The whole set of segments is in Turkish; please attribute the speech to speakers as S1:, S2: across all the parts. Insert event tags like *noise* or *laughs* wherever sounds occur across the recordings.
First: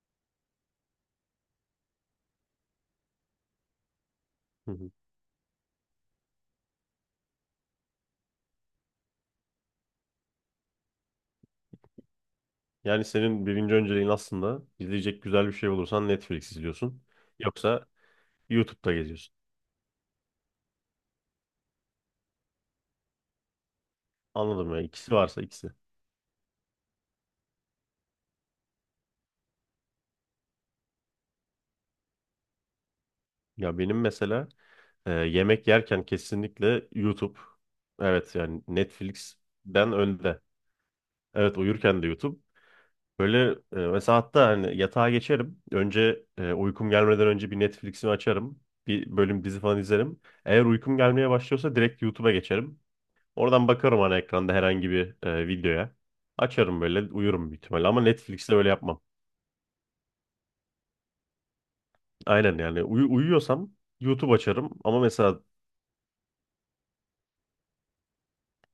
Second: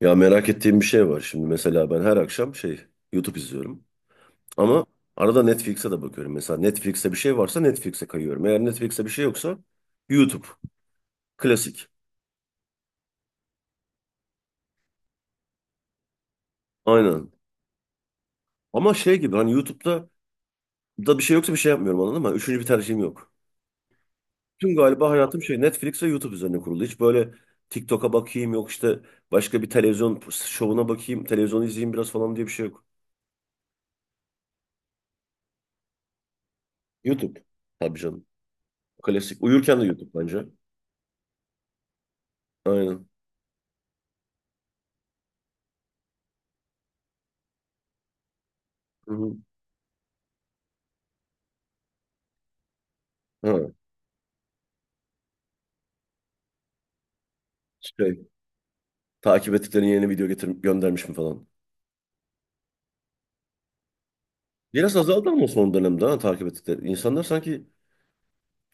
S1: Ya merak ettiğim bir şey var. Şimdi mesela ben her akşam YouTube izliyorum.
S2: Hı
S1: Ama
S2: hı.
S1: arada Netflix'e de bakıyorum. Mesela Netflix'te bir şey varsa Netflix'e kayıyorum. Eğer Netflix'te bir şey yoksa YouTube. Klasik.
S2: Yani senin birinci önceliğin aslında izleyecek güzel bir şey bulursan Netflix izliyorsun.
S1: Aynen.
S2: Yoksa YouTube'da
S1: Ama şey
S2: geziyorsun.
S1: gibi hani YouTube'da da bir şey yoksa bir şey yapmıyorum anladın mı? Üçüncü bir tercihim yok.
S2: Anladım
S1: Tüm
S2: ya.
S1: galiba
S2: İkisi
S1: hayatım
S2: varsa ikisi.
S1: Netflix ve YouTube üzerine kurulu. Hiç böyle TikTok'a bakayım yok işte başka bir televizyon şovuna bakayım, televizyonu izleyeyim biraz falan diye bir şey yok.
S2: Ya benim mesela yemek yerken kesinlikle
S1: YouTube.
S2: YouTube.
S1: Tabii canım.
S2: Evet yani
S1: Klasik. Uyurken de
S2: Netflix'den
S1: YouTube
S2: önde.
S1: bence.
S2: Evet uyurken de YouTube.
S1: Aynen.
S2: Böyle mesela hatta hani yatağa geçerim. Önce uykum gelmeden önce bir Netflix'imi açarım.
S1: Hı
S2: Bir
S1: hı.
S2: bölüm dizi falan izlerim. Eğer uykum gelmeye başlıyorsa direkt YouTube'a geçerim.
S1: Ha,
S2: Oradan bakarım ana ekranda herhangi bir videoya. Açarım böyle uyurum büyük ihtimalle ama
S1: şey.
S2: Netflix'te öyle yapmam.
S1: Takip ettiklerin yeni video getir göndermiş mi falan.
S2: Aynen yani uyuyorsam YouTube açarım
S1: Biraz
S2: ama
S1: azaldı
S2: mesela
S1: ama son dönemde takip ettikleri. İnsanlar sanki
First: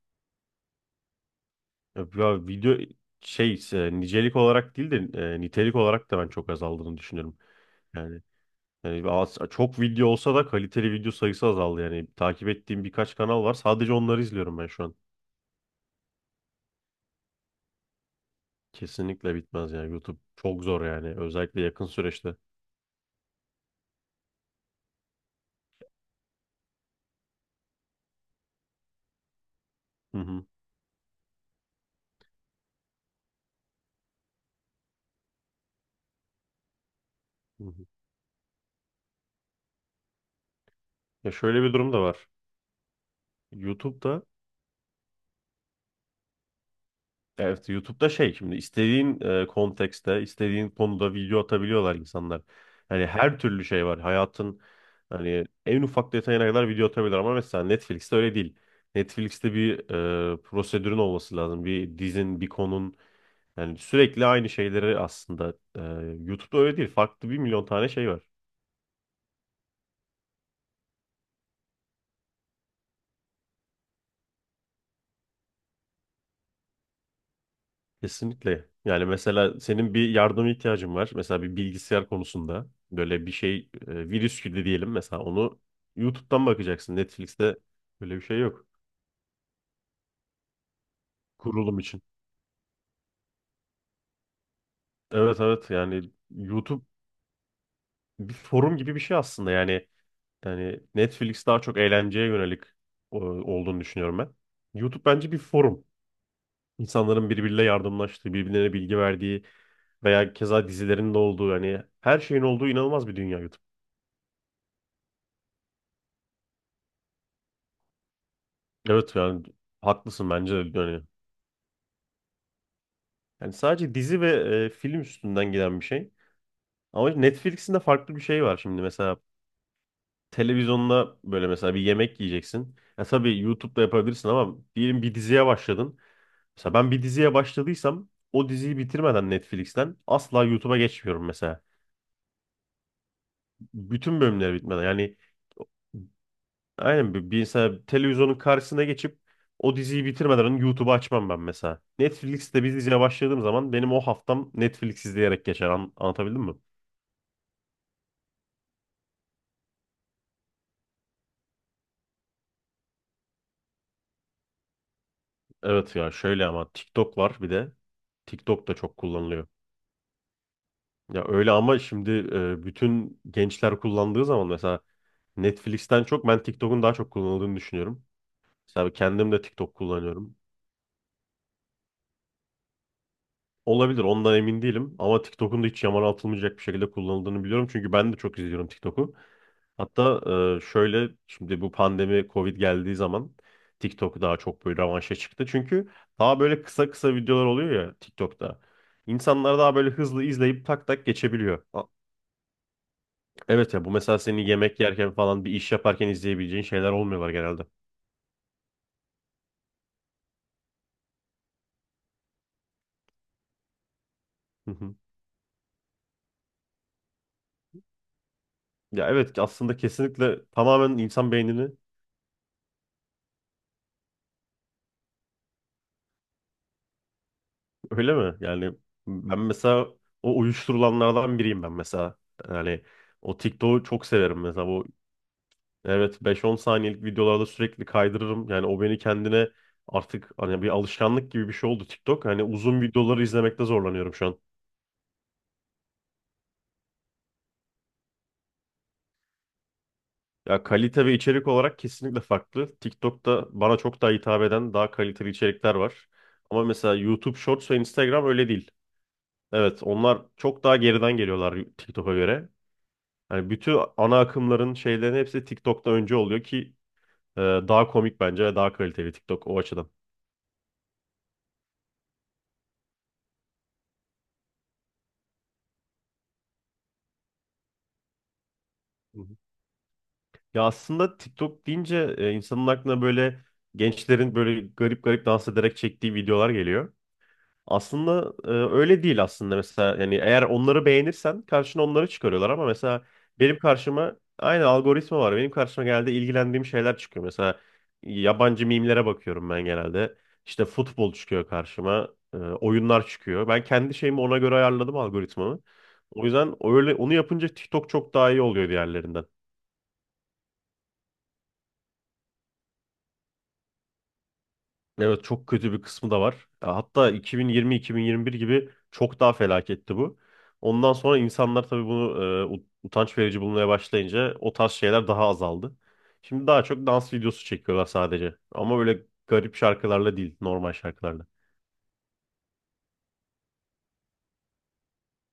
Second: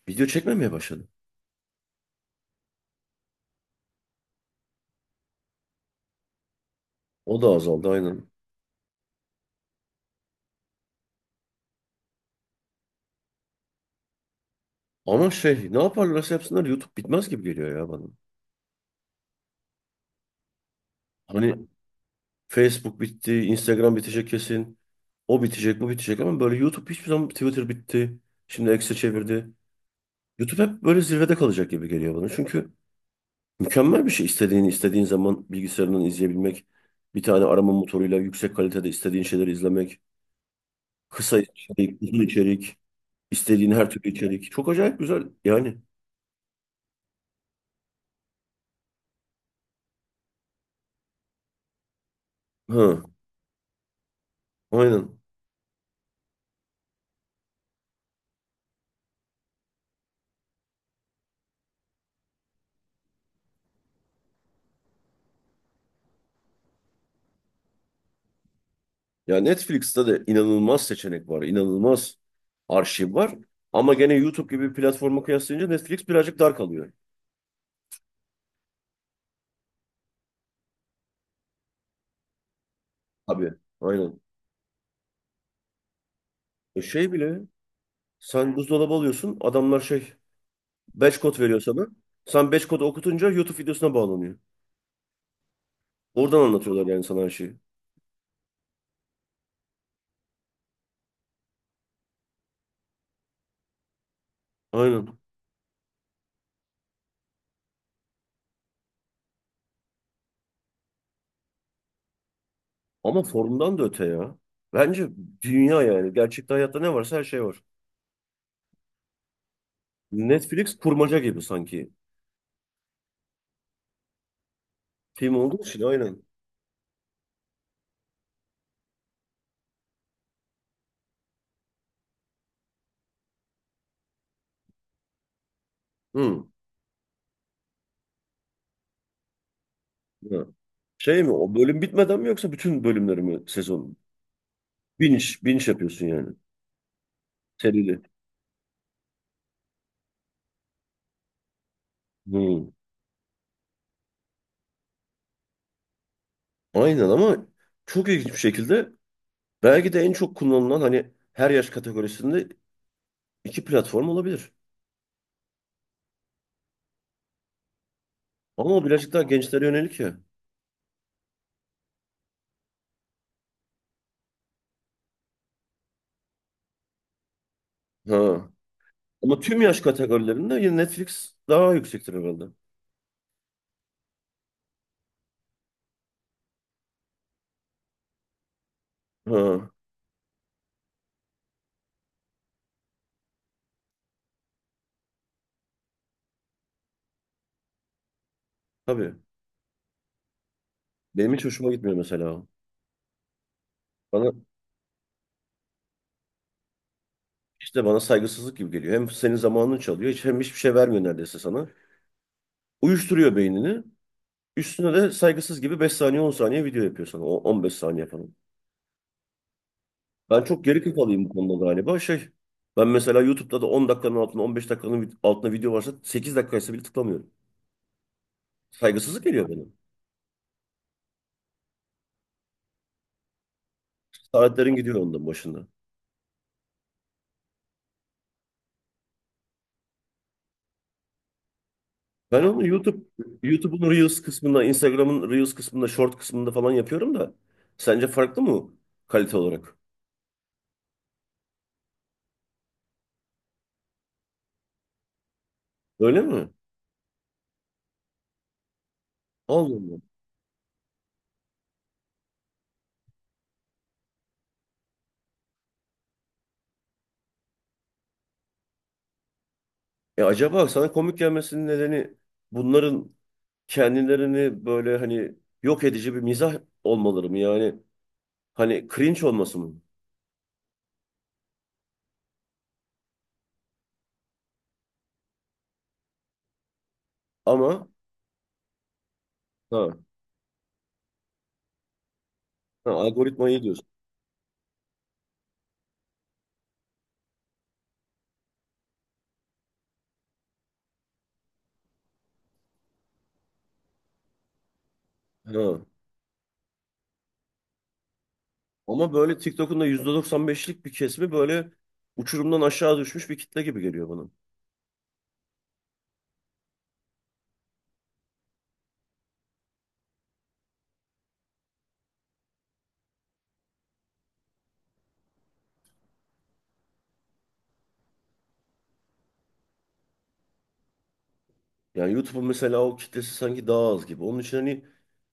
S1: video çekmemeye başladı.
S2: ya video şey nicelik olarak değil de nitelik olarak da ben çok azaldığını düşünüyorum.
S1: O da azaldı
S2: Yani,
S1: aynen.
S2: yani, çok video olsa da kaliteli video sayısı azaldı, yani takip ettiğim birkaç kanal var, sadece onları izliyorum ben şu an.
S1: Ama ne yaparlarsa yapsınlar YouTube bitmez gibi geliyor ya bana.
S2: Kesinlikle bitmez yani. YouTube çok zor yani,
S1: Hani
S2: özellikle yakın süreçte.
S1: Facebook bitti, Instagram bitecek kesin. O bitecek, bu bitecek ama böyle YouTube hiçbir zaman Twitter bitti. Şimdi X'e çevirdi.
S2: Hı hı.
S1: YouTube hep böyle zirvede kalacak gibi geliyor bana. Çünkü mükemmel bir şey istediğini istediğin zaman bilgisayarından izleyebilmek. Bir tane
S2: Hı
S1: arama
S2: hı.
S1: motoruyla yüksek kalitede istediğin şeyleri izlemek.
S2: Ya
S1: Kısa
S2: şöyle bir durum
S1: içerik,
S2: da
S1: uzun
S2: var.
S1: içerik, istediğin her türlü
S2: YouTube'da
S1: içerik. Çok acayip güzel yani.
S2: Evet, YouTube'da şey, şimdi istediğin kontekste, istediğin konuda video atabiliyorlar insanlar.
S1: Ha,
S2: Yani her türlü şey var. Hayatın
S1: aynen.
S2: hani en ufak detayına kadar video atabilirler, ama mesela Netflix'te öyle değil. Netflix'te bir prosedürün olması lazım. Bir dizin, bir konun, yani sürekli aynı şeyleri aslında. YouTube'da öyle değil. Farklı bir milyon tane şey var.
S1: Ya Netflix'te de inanılmaz seçenek var, inanılmaz arşiv var. Ama gene YouTube gibi bir platforma kıyaslayınca Netflix birazcık dar kalıyor.
S2: Kesinlikle. Yani mesela senin bir yardıma ihtiyacın var. Mesela bir bilgisayar konusunda böyle bir
S1: Tabii,
S2: şey,
S1: aynen.
S2: virüs gibi diyelim mesela, onu YouTube'dan
S1: E
S2: bakacaksın.
S1: şey bile,
S2: Netflix'te böyle bir şey
S1: sen
S2: yok,
S1: buzdolabı alıyorsun, adamlar batch kod veriyor
S2: kurulum
S1: sana.
S2: için.
S1: Sen batch kodu okutunca YouTube videosuna bağlanıyor.
S2: Evet, evet, yani
S1: Oradan
S2: YouTube
S1: anlatıyorlar yani sana her şeyi.
S2: bir forum gibi bir şey aslında. Yani Netflix daha çok eğlenceye yönelik olduğunu düşünüyorum ben. YouTube
S1: Aynen.
S2: bence bir forum. İnsanların birbiriyle yardımlaştığı, birbirlerine bilgi verdiği veya keza dizilerin de olduğu, yani her şeyin olduğu inanılmaz bir
S1: Ama
S2: dünya YouTube.
S1: formdan da öte ya. Bence dünya yani. Gerçekte hayatta ne varsa her şey var.
S2: Evet yani haklısın bence
S1: Netflix
S2: de yani.
S1: kurmaca gibi sanki.
S2: Yani sadece dizi ve film
S1: Film
S2: üstünden
S1: olduğu
S2: giden
S1: için
S2: bir şey.
S1: aynen.
S2: Ama Netflix'in de farklı bir şey var şimdi, mesela televizyonda böyle mesela bir yemek yiyeceksin. Ya tabii YouTube'da yapabilirsin ama diyelim bir diziye başladın.
S1: Hı.
S2: Mesela ben bir diziye başladıysam o diziyi bitirmeden Netflix'ten asla
S1: Hı.
S2: YouTube'a
S1: Şey
S2: geçmiyorum
S1: mi o
S2: mesela.
S1: bölüm bitmeden mi yoksa bütün bölümleri mi sezon?
S2: Bütün bölümleri bitmeden yani.
S1: Binge, binge yapıyorsun yani.
S2: Aynen, bir mesela
S1: Serili.
S2: televizyonun karşısına geçip o diziyi bitirmeden önce YouTube'u açmam ben mesela. Netflix'te
S1: Hı.
S2: bir diziye başladığım zaman benim o haftam Netflix izleyerek geçer. Anlatabildim mi?
S1: Aynen ama çok ilginç bir şekilde belki de en çok kullanılan hani her yaş kategorisinde iki platform olabilir.
S2: Evet ya, şöyle ama TikTok var bir de. TikTok
S1: Ama
S2: da
S1: o
S2: çok
S1: birazcık daha
S2: kullanılıyor.
S1: gençlere yönelik ya.
S2: Ya öyle ama şimdi bütün gençler kullandığı zaman mesela Netflix'ten çok ben TikTok'un daha çok kullanıldığını düşünüyorum.
S1: Ha.
S2: Mesela kendim
S1: Ama
S2: de
S1: tüm
S2: TikTok
S1: yaş
S2: kullanıyorum.
S1: kategorilerinde yine Netflix daha yüksektir herhalde.
S2: Olabilir, ondan emin değilim, ama TikTok'un da hiç yamana atılmayacak bir şekilde kullanıldığını biliyorum. Çünkü ben de çok izliyorum TikTok'u.
S1: Ha.
S2: Hatta şöyle, şimdi bu pandemi Covid geldiği zaman TikTok daha çok böyle revanşa çıktı. Çünkü daha böyle kısa kısa videolar oluyor ya TikTok'ta.
S1: Tabii.
S2: İnsanlar daha böyle hızlı izleyip tak tak
S1: Benim hiç
S2: geçebiliyor.
S1: hoşuma gitmiyor mesela. O.
S2: Evet ya, bu mesela
S1: Bana
S2: seni yemek yerken falan, bir iş yaparken izleyebileceğin şeyler olmuyorlar genelde.
S1: İşte bana saygısızlık gibi geliyor. Hem senin zamanını çalıyor, hem hiçbir şey vermiyor neredeyse sana. Uyuşturuyor beynini.
S2: Hı
S1: Üstüne
S2: hı.
S1: de saygısız gibi 5 saniye 10 saniye video yapıyor sana. O 15 saniye falan.
S2: Ya evet, aslında
S1: Ben
S2: kesinlikle
S1: çok geri
S2: tamamen
S1: kafalıyım bu
S2: insan
S1: konuda
S2: beynini.
S1: galiba. Ben mesela YouTube'da da 10 dakikanın altında 15 dakikanın altında video varsa 8 dakikaysa bile tıklamıyorum.
S2: Öyle mi? Yani
S1: Saygısızlık
S2: ben
S1: geliyor bana.
S2: mesela o uyuşturulanlardan biriyim ben mesela. Yani o TikTok'u çok severim mesela.
S1: Saatlerin gidiyor ondan başında.
S2: Evet, 5-10 saniyelik videolarda sürekli kaydırırım. Yani o beni kendine, artık hani bir alışkanlık gibi bir şey oldu TikTok.
S1: Ben
S2: Hani
S1: onu
S2: uzun
S1: YouTube
S2: videoları izlemekte
S1: YouTube'un
S2: zorlanıyorum
S1: Reels
S2: şu an.
S1: kısmında, Instagram'ın Reels kısmında, Short kısmında falan yapıyorum da sence farklı mı kalite olarak?
S2: Ya kalite ve içerik olarak kesinlikle farklı. TikTok'ta bana çok daha hitap eden, daha kaliteli içerikler var.
S1: Öyle mi?
S2: Ama mesela YouTube Shorts ve Instagram öyle değil.
S1: Allah
S2: Evet,
S1: Allah.
S2: onlar çok daha geriden geliyorlar TikTok'a göre. Hani bütün ana akımların, şeylerin hepsi TikTok'ta önce oluyor ki, daha komik bence ve daha kaliteli TikTok o açıdan.
S1: E acaba sana komik gelmesinin nedeni bunların kendilerini böyle hani yok edici bir mizah olmaları mı? Yani hani
S2: Hı
S1: cringe
S2: hı.
S1: olması mı?
S2: Ya aslında TikTok deyince insanın aklına böyle gençlerin böyle garip garip dans ederek çektiği videolar geliyor.
S1: Ama
S2: Aslında öyle değil aslında,
S1: ha,
S2: mesela yani eğer onları beğenirsen karşına onları çıkarıyorlar, ama
S1: ha
S2: mesela
S1: algoritma
S2: benim
S1: iyi diyorsun.
S2: karşıma aynı algoritma var. Benim karşıma genelde ilgilendiğim şeyler çıkıyor. Mesela yabancı mimlere bakıyorum ben genelde. İşte futbol çıkıyor karşıma, oyunlar çıkıyor. Ben kendi şeyimi ona göre ayarladım, algoritmamı.
S1: Ha.
S2: O yüzden öyle onu yapınca TikTok çok daha iyi oluyor
S1: Ama
S2: diğerlerinden.
S1: böyle TikTok'un da %95'lik bir kesimi böyle uçurumdan aşağı düşmüş bir kitle gibi geliyor bana.
S2: Evet, çok kötü bir kısmı da var. Ya hatta 2020-2021 gibi çok daha felaketti bu. Ondan sonra insanlar tabii bunu utanç verici bulmaya başlayınca o tarz şeyler daha azaldı. Şimdi daha çok dans videosu çekiyorlar sadece. Ama öyle garip şarkılarla değil, normal şarkılarla.
S1: Yani YouTube'un mesela o kitlesi sanki daha az gibi. Onun için hani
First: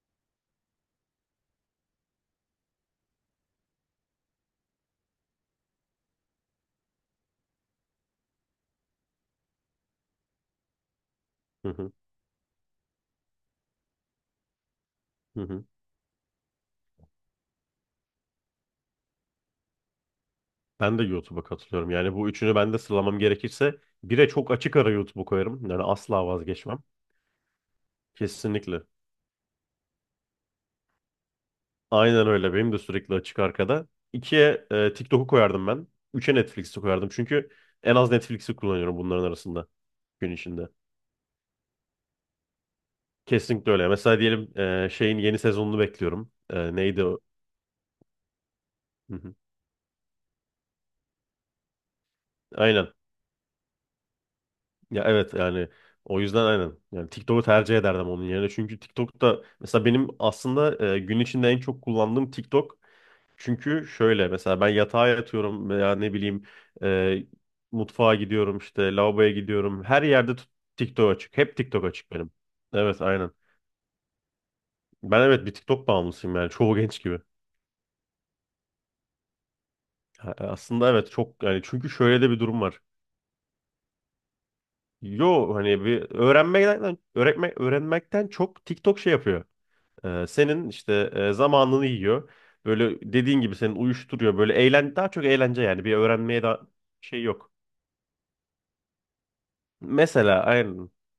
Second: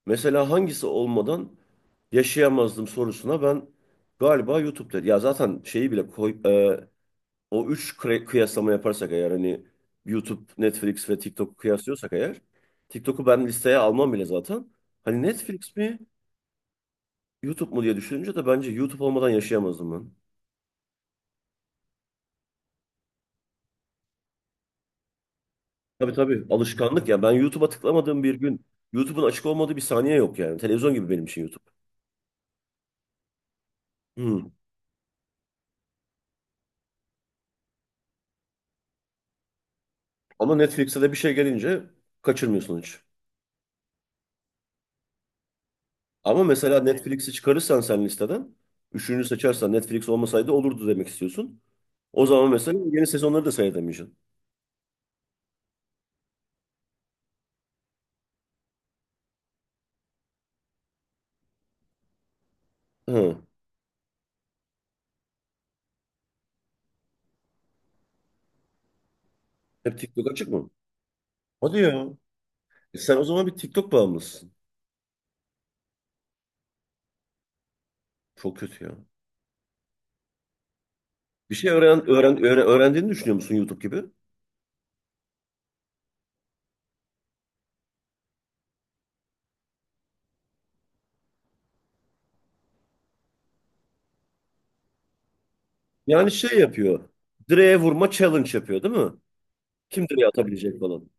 S1: mesela hangisi olmadan yaşayamazdım sorusuna ben galiba YouTube'da. Ya zaten şeyi bile koy, o üç kıyaslama yaparsak eğer hani YouTube, Netflix ve TikTok'u
S2: Hı hı,
S1: kıyaslıyorsak eğer TikTok'u ben listeye almam bile zaten. Hani
S2: hı hı.
S1: Netflix mi YouTube mu diye düşününce de bence YouTube olmadan yaşayamazdım ben.
S2: Ben de YouTube'a katılıyorum. Yani bu üçünü ben de sıralamam gerekirse bire çok açık ara YouTube'u koyarım. Yani
S1: Tabii
S2: asla
S1: tabii
S2: vazgeçmem.
S1: alışkanlık ya. Ben YouTube'a tıklamadığım bir gün
S2: Kesinlikle.
S1: YouTube'un açık olmadığı bir saniye yok yani. Televizyon gibi benim için YouTube.
S2: Aynen öyle. Benim de sürekli açık arkada.
S1: Hmm.
S2: İkiye TikTok'u koyardım ben. Üçe Netflix'i koyardım. Çünkü en az Netflix'i kullanıyorum bunların arasında gün
S1: Ama
S2: içinde.
S1: Netflix'e de bir şey gelince kaçırmıyorsun hiç.
S2: Kesinlikle öyle. Mesela diyelim şeyin yeni sezonunu bekliyorum.
S1: Ama mesela
S2: Neydi o?
S1: Netflix'i çıkarırsan sen listeden,
S2: Hı
S1: üçüncü
S2: hı.
S1: seçersen Netflix olmasaydı olurdu demek istiyorsun. O zaman mesela
S2: Aynen.
S1: yeni sezonları da seyredemeyeceksin.
S2: Ya evet yani, o yüzden aynen. Yani TikTok'u tercih ederdim onun yerine. Çünkü TikTok'ta mesela benim aslında gün içinde en çok kullandığım TikTok.
S1: Hı.
S2: Çünkü şöyle, mesela ben yatağa yatıyorum veya ne bileyim, e, mutfağa gidiyorum, işte lavaboya gidiyorum.
S1: Hep
S2: Her
S1: TikTok
S2: yerde
S1: açık mı?
S2: TikTok açık. Hep
S1: Hadi
S2: TikTok
S1: ya.
S2: açık benim.
S1: E
S2: Evet
S1: sen o
S2: aynen.
S1: zaman bir TikTok bağımlısın.
S2: Ben, evet, bir TikTok bağımlısıyım yani, çoğu genç gibi.
S1: Çok kötü ya.
S2: Aslında evet, çok
S1: Bir
S2: yani,
S1: şey
S2: çünkü şöyle de bir durum var.
S1: öğrendiğini düşünüyor musun YouTube gibi?
S2: Yo hani bir öğrenmekten öğretme, öğrenmekten çok TikTok şey yapıyor. Senin işte zamanını yiyor. Böyle dediğin gibi senin uyuşturuyor. Böyle daha çok eğlence, yani bir
S1: Yani
S2: öğrenmeye
S1: şey
S2: daha
S1: yapıyor.
S2: şey yok.
S1: Direğe vurma challenge yapıyor değil mi? Kim direğe
S2: Mesela
S1: atabilecek
S2: aynen.
S1: falan.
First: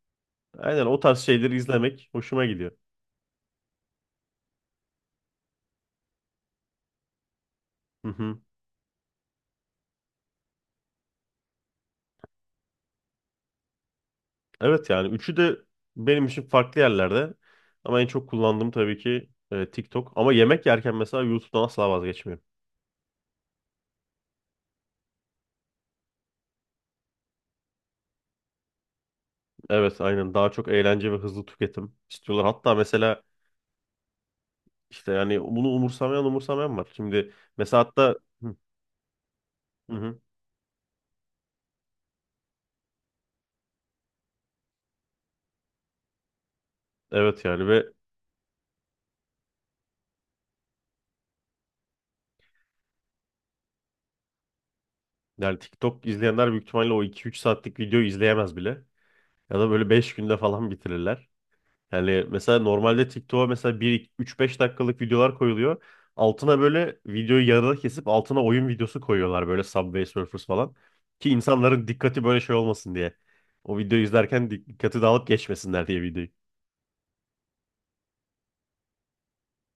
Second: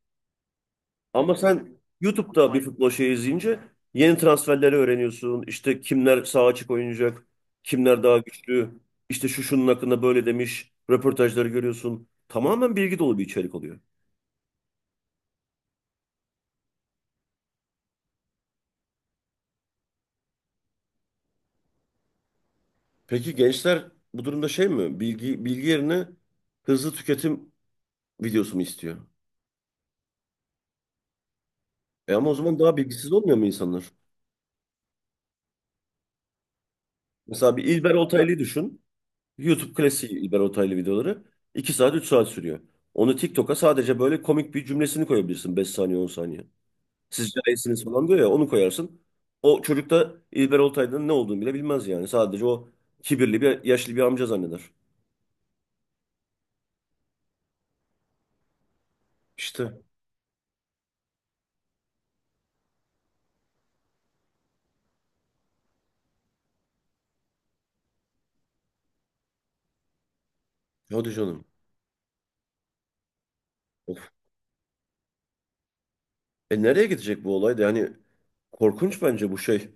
S2: Aynen, o tarz
S1: Ama
S2: şeyleri
S1: sen
S2: izlemek hoşuma
S1: YouTube'da bir
S2: gidiyor.
S1: futbol şeyi izleyince yeni transferleri öğreniyorsun. İşte kimler sağ açık oynayacak. Kimler
S2: Hı
S1: daha
S2: hı.
S1: güçlü. İşte şunun hakkında böyle demiş. Röportajları görüyorsun. Tamamen bilgi dolu bir içerik oluyor.
S2: Evet yani üçü de benim için farklı yerlerde. Ama en çok kullandığım tabii ki TikTok. Ama yemek yerken mesela YouTube'dan asla vazgeçmiyorum.
S1: Peki gençler bu durumda şey mi? Bilgi yerine hızlı tüketim videosunu istiyor.
S2: Evet aynen, daha çok eğlence ve hızlı tüketim
S1: Ama o
S2: istiyorlar.
S1: zaman
S2: Hatta
S1: daha bilgisiz
S2: mesela
S1: olmuyor mu insanlar?
S2: işte yani, bunu umursamayan var. Şimdi
S1: Mesela bir
S2: mesela
S1: İlber
S2: hatta,
S1: Ortaylı'yı
S2: hı,
S1: düşün. YouTube
S2: hı
S1: klasiği
S2: hı.
S1: İlber Ortaylı videoları 2 saat 3 saat sürüyor. Onu TikTok'a sadece böyle komik bir cümlesini koyabilirsin 5 saniye 10 saniye. Sizce
S2: Evet yani,
S1: iyisiniz
S2: ve
S1: falan diyor ya onu koyarsın. O çocuk da İlber Ortaylı'nın ne olduğunu bile bilmez yani. Sadece o kibirli bir yaşlı bir amca zanneder.
S2: yani TikTok izleyenler büyük ihtimalle o 2-3 saatlik videoyu izleyemez bile. Ya da
S1: İşte
S2: böyle 5 günde falan bitirirler. Yani mesela normalde TikTok'a mesela bir 3-5 dakikalık videolar koyuluyor. Altına böyle videoyu yarıda kesip altına oyun videosu koyuyorlar, böyle Subway Surfers falan.
S1: hadi
S2: Ki
S1: canım.
S2: insanların dikkati böyle şey olmasın diye. O
S1: Of.
S2: videoyu izlerken dikkati dağılıp geçmesinler diye, videoyu.
S1: Nereye gidecek bu olay da yani korkunç bence bu şey.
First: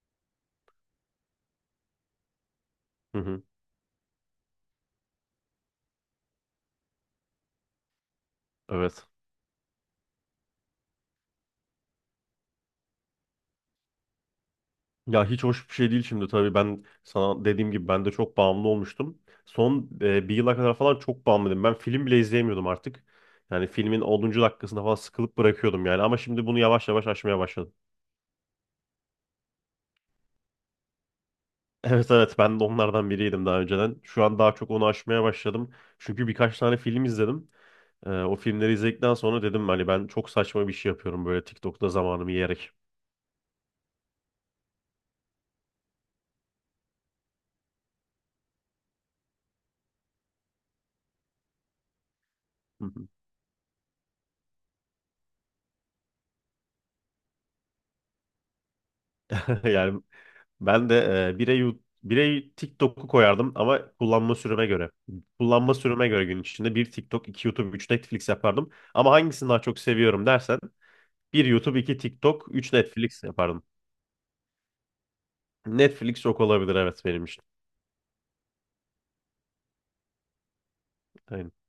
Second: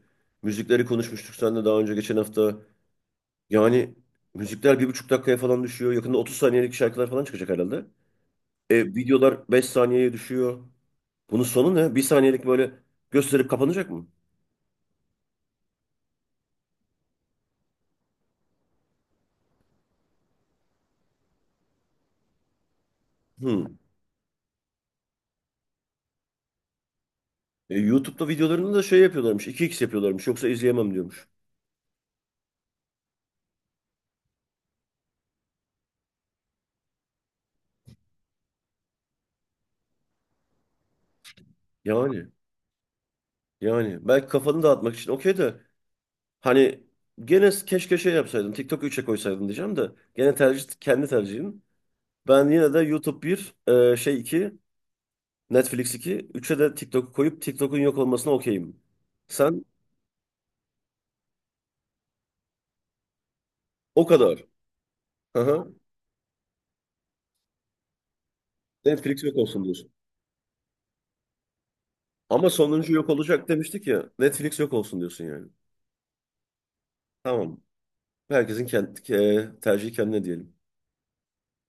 S1: Müzikleri konuşmuştuk seninle daha önce geçen hafta.
S2: Hı hı.
S1: Yani müzikler 1,5 dakikaya falan düşüyor. Yakında 30 saniyelik şarkılar falan çıkacak herhalde. E,
S2: Evet.
S1: videolar 5 saniyeye düşüyor. Bunun sonu ne? 1 saniyelik böyle gösterip kapanacak mı?
S2: Ya hiç hoş bir şey değil şimdi, tabii ben sana dediğim gibi ben de çok bağımlı olmuştum. Son bir yıla kadar falan çok bağımlıydım. Ben film bile izleyemiyordum artık.
S1: Hmm.
S2: Yani filmin 10. dakikasında falan sıkılıp bırakıyordum yani, ama şimdi bunu yavaş yavaş aşmaya başladım.
S1: YouTube'da videolarını da şey yapıyorlarmış. 2x yapıyorlarmış. Yoksa izleyemem diyormuş.
S2: Evet evet, ben de onlardan biriydim daha önceden. Şu an daha çok onu aşmaya başladım. Çünkü birkaç tane film izledim. O filmleri izledikten sonra dedim hani ben çok saçma bir şey yapıyorum böyle TikTok'ta, zamanımı
S1: Yani.
S2: yiyerek.
S1: Yani. Belki kafanı dağıtmak için okey de. Hani gene keşke şey yapsaydın. TikTok 3'e koysaydın diyeceğim de. Gene tercih kendi tercihin. Ben yine de
S2: Hı hı.
S1: YouTube bir şey 2. Netflix 2, 3'e de TikTok'u koyup TikTok'un yok olmasına okeyim.
S2: *laughs*
S1: Sen
S2: Yani ben de bire TikTok'u koyardım, ama
S1: o
S2: kullanma
S1: kadar.
S2: süreme göre.
S1: Hı
S2: Kullanma
S1: hı.
S2: süreme göre gün içinde bir TikTok, iki YouTube, üç Netflix yapardım. Ama
S1: Netflix yok
S2: hangisini daha
S1: olsun
S2: çok
S1: diyorsun.
S2: seviyorum dersen bir YouTube, iki TikTok,
S1: Ama
S2: üç
S1: sonuncu yok
S2: Netflix
S1: olacak
S2: yapardım.
S1: demiştik ya. Netflix yok olsun diyorsun yani.
S2: Netflix çok olabilir evet, benim
S1: Tamam. Herkesin kendi, tercihi kendine diyelim.
S2: için.